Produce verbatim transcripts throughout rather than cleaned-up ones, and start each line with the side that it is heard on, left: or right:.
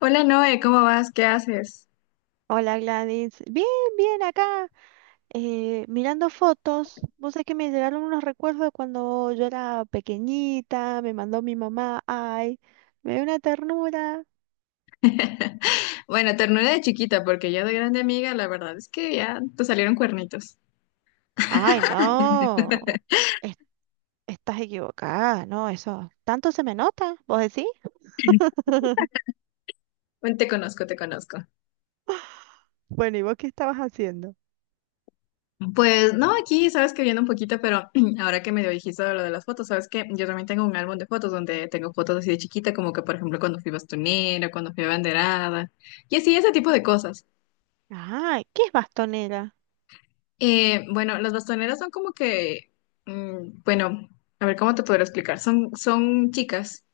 left: Hola Noé, ¿cómo vas? ¿Qué haces?
right: Hola Gladys, bien, bien acá, eh, mirando fotos. Vos sabés que me llegaron unos recuerdos de cuando yo era pequeñita, me mandó mi mamá, ay, me dio una ternura.
left: Bueno, ternura de chiquita, porque ya de grande amiga, la verdad es que ya te salieron cuernitos.
right: Ay, no, es- estás equivocada, no, eso, tanto se me nota, ¿vos decís?
left: Bueno, te conozco, te conozco.
right: Bueno, ¿y vos qué estabas haciendo?
left: Pues no, aquí sabes que viendo un poquito, pero ahora que me dijiste lo de las fotos, sabes que yo también tengo un álbum de fotos donde tengo fotos así de chiquita, como que por ejemplo cuando fui bastonera, cuando fui banderada, y así ese tipo de cosas.
right: Ah, ¿qué es bastonera?
left: Eh, bueno, las bastoneras son como que, mm, bueno, a ver cómo te podré explicar, son, son chicas.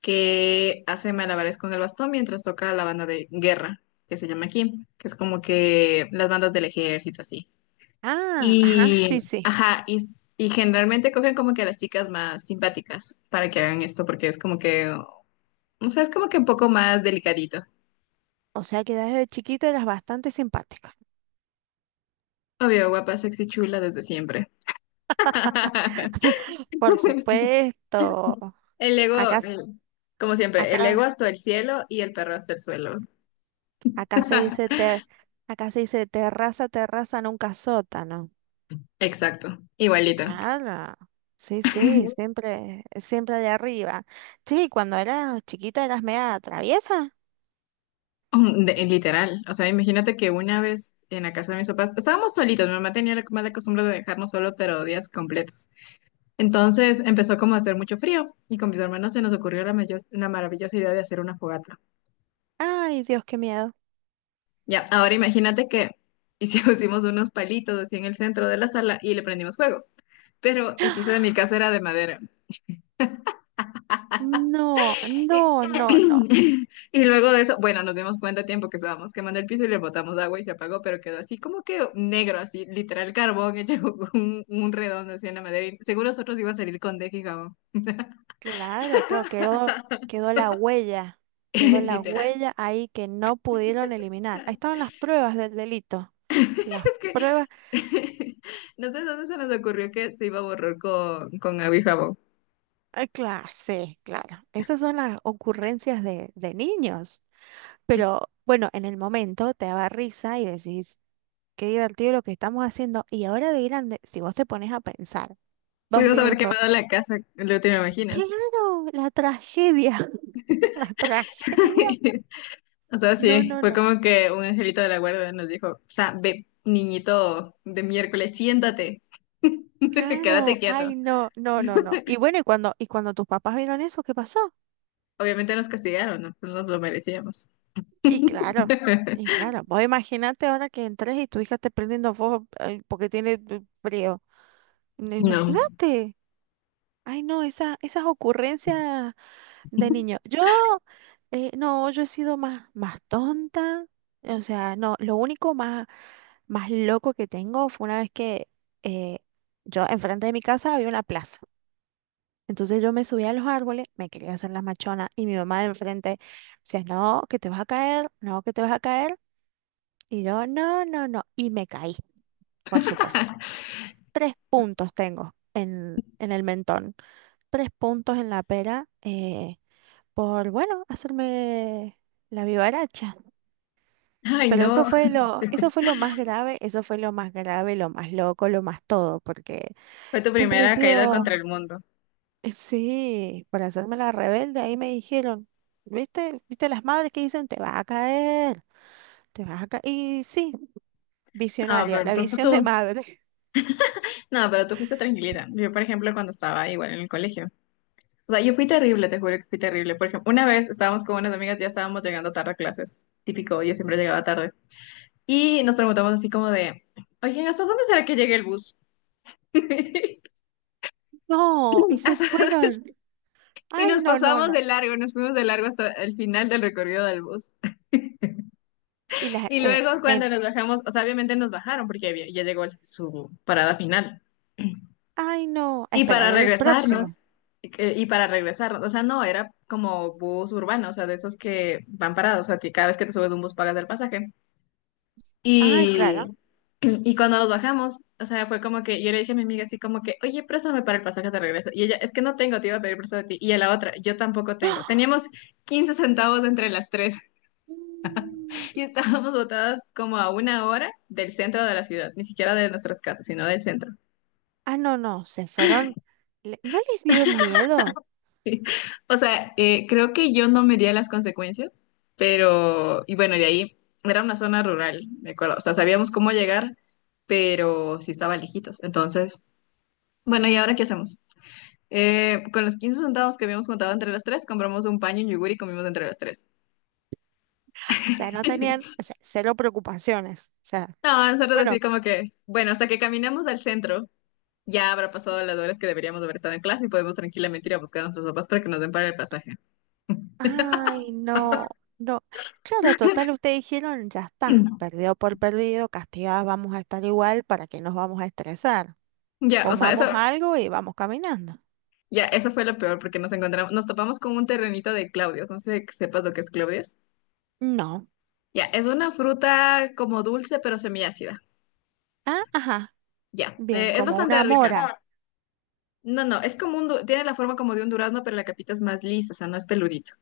left: Que hace malabares con el bastón mientras toca la banda de guerra, que se llama aquí, que es como que las bandas del ejército, así.
right: Ah, ajá,
left: Y,
right: sí, sí.
left: ajá, y, s- y generalmente cogen como que a las chicas más simpáticas para que hagan esto, porque es como que, o sea, es como que un poco más delicadito.
right: O sea que desde chiquita eras bastante simpática.
left: Obvio, guapa, sexy, chula desde siempre.
right: Por supuesto.
left: El ego,
right: Acá
left: el- como siempre, el ego
right: Acá,
left: hasta el cielo y el perro hasta el suelo.
right: acá se dice ter- acá se dice terraza, terraza, nunca sótano.
left: Exacto, igualito.
right: Claro. Sí, sí, siempre, siempre de arriba. Sí, cuando eras chiquita eras media traviesa.
left: Um, de- literal, o sea, imagínate que una vez en la casa de mis papás, estábamos solitos, mi mamá tenía la mala costumbre de dejarnos solo, pero días completos. Entonces empezó como a hacer mucho frío y con mis hermanos se nos ocurrió la, mayor, la maravillosa idea de hacer una fogata.
right: Ay, Dios, qué miedo.
left: Ya, ahora imagínate que hicimos pusimos unos palitos así en el centro de la sala y le prendimos fuego, pero el piso de mi casa era de madera.
right: No,
left: Y,
right: no, no, no.
left: y luego de eso, bueno, nos dimos cuenta a tiempo que estábamos quemando el piso y le botamos agua y se apagó, pero quedó así como que negro, así, literal carbón hecho un, un redondo así en la madera. Y seguro nosotros iba a salir con deje y jabón.
right: Claro, claro, quedó, quedó la huella. Quedó la
left: Literal.
right: huella ahí que no pudieron eliminar. Ahí estaban las pruebas del delito. Las
left: Es que
right: pruebas.
left: no sé dónde se nos ocurrió que se iba a borrar con, con agua y jabón.
right: Claro, sí, claro. Esas son las ocurrencias de, de niños. Pero bueno, en el momento te daba risa y decís, qué divertido lo que estamos haciendo. Y ahora de grande, si vos te pones a pensar dos
left: Pudimos haber
right: minutos,
left: quemado la casa, lo te imaginas.
right: claro, la tragedia, la tragedia.
left: O sea,
right: No,
left: sí,
right: no,
left: fue
right: no.
left: como que un angelito de la guarda nos dijo, o sea, ve, niñito de miércoles, siéntate,
right: Claro,
left: quédate quieto.
right: ay, no, no, no, no. Y bueno, y cuando, y cuando tus papás vieron eso, ¿qué pasó?
left: Obviamente nos castigaron, no. No nos lo merecíamos.
right: Y claro, y claro, vos imaginate ahora que entres y tu hija esté prendiendo fuego eh, porque tiene eh, frío. No,
left: No.
right: imagínate. Ay, no, esa, esas ocurrencias de niño. Yo, eh, no, yo he sido más, más tonta. O sea, no, lo único más, más loco que tengo fue una vez que eh, yo, enfrente de mi casa había una plaza. Entonces yo me subí a los árboles, me quería hacer la machona y mi mamá de enfrente decía, no, que te vas a caer, no, que te vas a caer. Y yo, no, no, no. Y me caí, por supuesto. Tres puntos tengo en, en el mentón, tres puntos en la pera. Eh, por, bueno, hacerme la vivaracha.
left: Ay,
right: Pero
left: no,
right: eso fue lo, eso fue lo más grave, eso fue lo más grave, lo más loco, lo más todo, porque
left: fue tu
right: siempre he
left: primera caída
right: sido,
left: contra el mundo.
right: eh, sí, por hacerme la rebelde, ahí me dijeron, ¿viste? ¿Viste las madres que dicen, te vas a caer, te vas a caer? Y sí,
left: Ah,
right: visionaria,
left: pero
right: la
left: entonces
right: visión de
left: tú,
right: madre.
left: no, pero tú fuiste tranquilita. Yo, por ejemplo, cuando estaba igual en el colegio. O sea, yo fui terrible, te juro que fui terrible. Por ejemplo, una vez estábamos con unas amigas, ya estábamos llegando tarde a clases. Típico, yo siempre llegaba tarde. Y nos preguntamos así como de, oye, ¿hasta dónde será que llegue el bus?
right: No, y se
left: Hasta-
right: fueron.
left: Y
right: Ay,
left: nos
right: no, no,
left: pasamos
right: no.
left: de largo, nos fuimos de largo hasta el final del recorrido del bus.
right: Y las,
left: Y
right: eh,
left: luego cuando
right: me-
left: nos bajamos, o sea, obviamente nos bajaron porque había- ya llegó el- su parada final.
right: ay, no, a
left: Y
right: esperar
left: para
right: el próximo.
left: regresarnos, y que- y para regresarnos, o sea, no, era como bus urbano, o sea, de esos que van parados, o sea, que cada vez que te subes a un bus pagas el pasaje.
right: Ay,
left: Y
right: claro.
left: Y cuando nos bajamos, o sea, fue como que yo le dije a mi amiga así como que, oye, préstame para el pasaje de regreso. Y ella, es que no tengo, te iba a pedir prestado a ti. Y a la otra, yo tampoco tengo. Teníamos quince centavos entre las tres. Y estábamos botadas como a una hora del centro de la ciudad, ni siquiera de nuestras casas, sino del centro.
right: Ah, no, no, se fueron, le- no les dio miedo,
left: O sea, eh, creo que yo no medía las consecuencias, pero, y bueno, de ahí era una zona rural, me acuerdo. O sea, sabíamos cómo llegar, pero sí estaba lejitos. Entonces, bueno, ¿y ahora qué hacemos? Eh, con los quince centavos que habíamos juntado entre las tres, compramos un paño, y un yogur y comimos entre las tres.
right: o sea, no tenían, o sea, cero preocupaciones, o sea,
left: No, nosotros
right: bueno,
left: así como que, bueno, hasta que caminemos al centro, ya habrá pasado las horas que deberíamos haber estado en clase y podemos tranquilamente ir a buscar a nuestros papás para que nos den para el pasaje.
right: ay, no, no, claro, total, ustedes dijeron, ya está, perdido por perdido, castigadas vamos a estar igual, ¿para que nos vamos a estresar?
left: Ya, o sea, eso,
right: Comamos algo y vamos caminando.
left: ya, eso fue lo peor porque nos encontramos, nos topamos con un terrenito de Claudios. No sé que sepas lo que es Claudios.
right: No,
left: Ya, es una fruta como dulce pero semiácida.
right: ah, ajá,
left: Ya,
right: bien,
left: eh, es
right: como
left: bastante
right: una mora,
left: rica. No, no, es como un, du- tiene la forma como de un durazno, pero la capita es más lisa, o sea, no es peludito.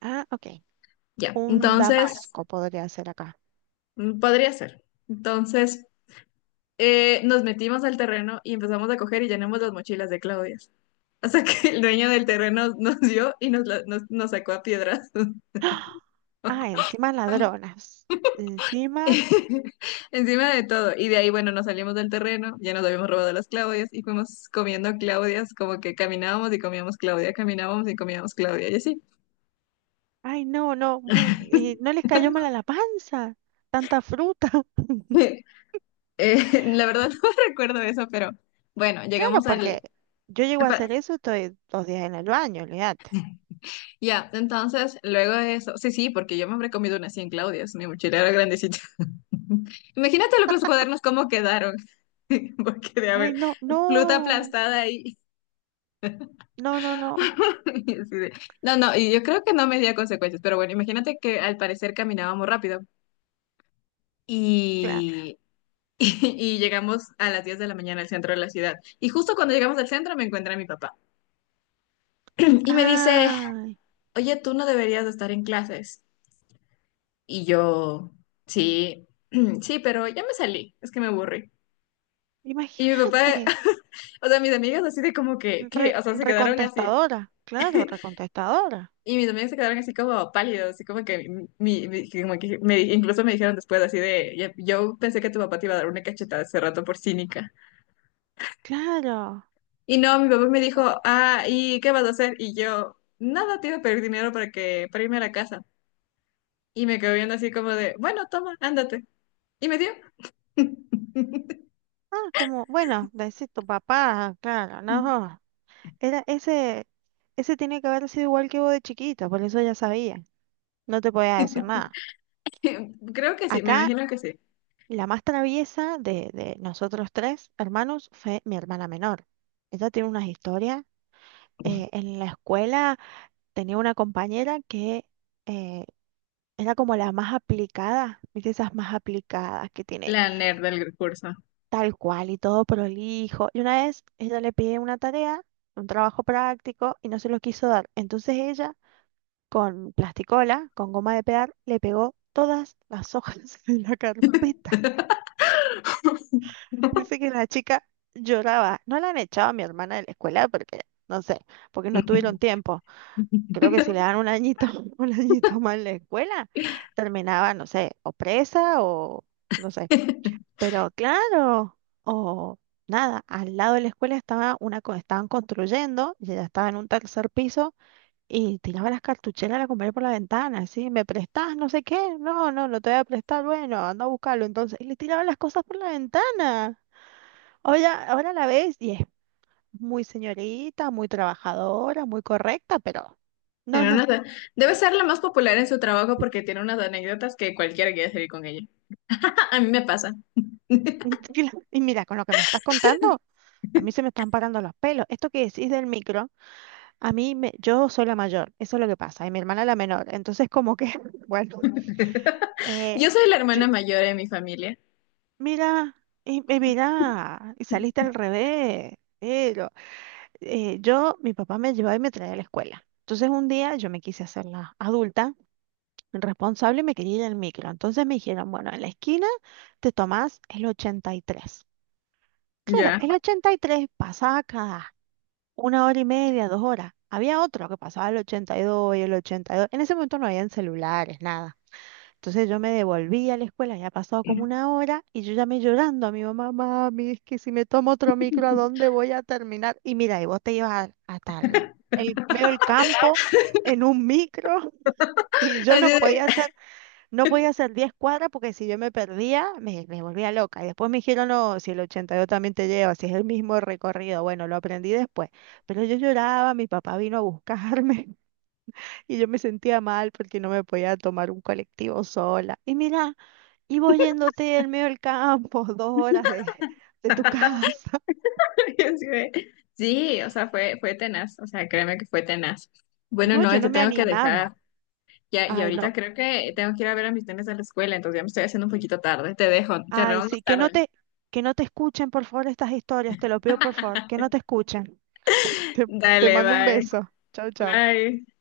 right: ah, ok,
left: Ya,
right: un
left: entonces,
right: damasco podría ser acá.
left: mm, podría ser. Entonces, eh, nos metimos al terreno y empezamos a coger y llenamos las mochilas de claudias. Hasta que el dueño del terreno nos dio y nos, la- nos, nos sacó a piedras.
right: Ah, Ah, encima ladronas, encima.
left: Encima de todo. Y de ahí, bueno, nos salimos del terreno, ya nos habíamos robado las Claudias y fuimos comiendo Claudias, como que caminábamos y comíamos Claudia, caminábamos y comíamos Claudia, y así.
right: Ay, no, no, bueno, eh, no les cayó mal a la panza, tanta fruta.
left: Eh, la verdad no recuerdo eso, pero bueno,
right: Claro,
left: llegamos
right: porque
left: al...
right: yo llego a hacer eso, estoy dos días en el baño, olvídate.
left: Ya, entonces, luego de eso, sí, sí, porque yo me habré comido unas cien Claudias, mi mochila era grandecita. Imagínate lo que los cuadernos cómo quedaron, porque de
right: Ay,
left: haber
right: no,
left: fruta
right: no,
left: aplastada ahí.
right: no, no, no.
left: y así de- No, no, y yo creo que no me di a consecuencias, pero bueno, imagínate que al parecer caminábamos rápido
right: Claro.
left: y, y llegamos a las diez de la mañana al centro de la ciudad. Y justo cuando llegamos al centro me encuentra mi papá y me dice,
right: Ay,
left: oye, tú no deberías de estar en clases. Y yo, sí, sí, pero ya me salí, es que me aburrí. Y mi papá,
right: imagínate,
left: o sea, mis amigas así de como que, que,
right: re-
left: o sea, se quedaron así.
right: recontestadora, claro, recontestadora,
left: Y mis amigas se quedaron así como pálidos, así como que, mi, mi- que como que me, incluso me dijeron después así de, "Ya- yo pensé que tu papá te iba a dar una cachetada hace rato por cínica.
right: claro.
left: Y no, mi papá me dijo, ah, ¿y qué vas a hacer? Y yo, nada, te iba a pedir dinero para que, para irme a la casa. Y me quedó viendo así como de, bueno, toma, ándate. Y me dio.
right: Ah, como, bueno, decir tu papá, claro, no. Era ese, ese tiene que haber sido igual que vos de chiquita, por eso ya sabía. No te podía decir nada.
left: Creo que sí, me
right: Acá,
left: imagino que sí.
right: la más traviesa de, de nosotros tres hermanos fue mi hermana menor. Ella tiene unas historias. Eh, en la escuela tenía una compañera que eh, era como la más aplicada, ¿viste? Esas más aplicadas que tiene
left: La nerd del curso.
right: tal cual y todo prolijo. Y una vez ella le pide una tarea, un trabajo práctico, y no se lo quiso dar. Entonces ella, con plasticola, con goma de pegar, le pegó todas las hojas de la carpeta. Dice que la chica lloraba. No la han echado a mi hermana de la escuela porque, no sé, porque no tuvieron tiempo. Creo que si le dan un añito, un añito más en la escuela, terminaba, no sé, o presa o no sé. Pero claro, o nada, al lado de la escuela estaba una, co- estaban construyendo y ella estaba en un tercer piso y tiraba las cartucheras a la comer por la ventana, así, ¿me prestás? No sé qué. No, no, no te voy a prestar. Bueno, anda a buscarlo. Entonces, y le tiraba las cosas por la ventana. Ahora, ahora la ves y es muy señorita, muy trabajadora, muy correcta, pero no,
left: Tiene
right: no.
left: unas- Debe ser la más popular en su trabajo porque tiene unas anécdotas que cualquiera quiere salir con ella. A mí me pasa.
right: Y mira, con lo que me estás contando, a mí se me están parando los pelos. Esto que decís del micro, a mí me, yo soy la mayor, eso es lo que pasa, y mi hermana la menor. Entonces, como que, bueno, eh,
left: Yo soy la
right: yo-
left: hermana mayor de mi familia.
right: mira, y, y mira, y saliste al revés. Pero eh, yo, mi papá me llevaba y me traía a la escuela. Entonces, un día yo me quise hacer la adulta. El responsable y me quería ir al micro. Entonces me dijeron, bueno, en la esquina te tomás el ochenta y tres. Claro,
left: Ya.
right: el ochenta y tres pasaba cada una hora y media, dos horas. Había otro que pasaba el ochenta y dos y dos y el ochenta y dos. En ese momento no habían celulares, nada. Entonces yo me devolví a la escuela, ya pasado como una hora, y yo llamé llorando a mi mamá, mami, es que si me tomo otro micro, ¿a dónde voy a terminar? Y mira, y vos te ibas a- hasta el el medio del campo en un micro y yo
left: Así
right: no
left: de-
right: podía hacer no podía hacer diez cuadras porque si yo me perdía, me, me volvía loca. Y después me dijeron, no, si el ochenta y dos también te lleva, si es el mismo recorrido. Bueno, lo aprendí después. Pero yo lloraba, mi papá vino a buscarme y yo me sentía mal porque no me podía tomar un colectivo sola. Y mira, y vos yéndote en medio del campo, dos horas de, de tu casa.
left: y así de- Sí, o sea, fue, fue tenaz. O sea, créeme que fue tenaz. Bueno,
right: No,
left: no,
right: yo
left: te
right: no me
left: tengo que dejar.
right: animaba.
left: Ya, y
right: Ay, no.
left: ahorita creo que tengo que ir a ver a mis nenes a la escuela, entonces ya me estoy haciendo un poquito tarde. Te dejo, te
right: Ay,
left: vemos
right: sí,
left: más
right: que no
left: tarde.
right: te, que no te escuchen, por favor, estas historias. Te lo pido, por favor, que no te escuchen. Te, te
left: Dale,
right: mando un
left: bye.
right: beso. Chao, chao.
left: Bye.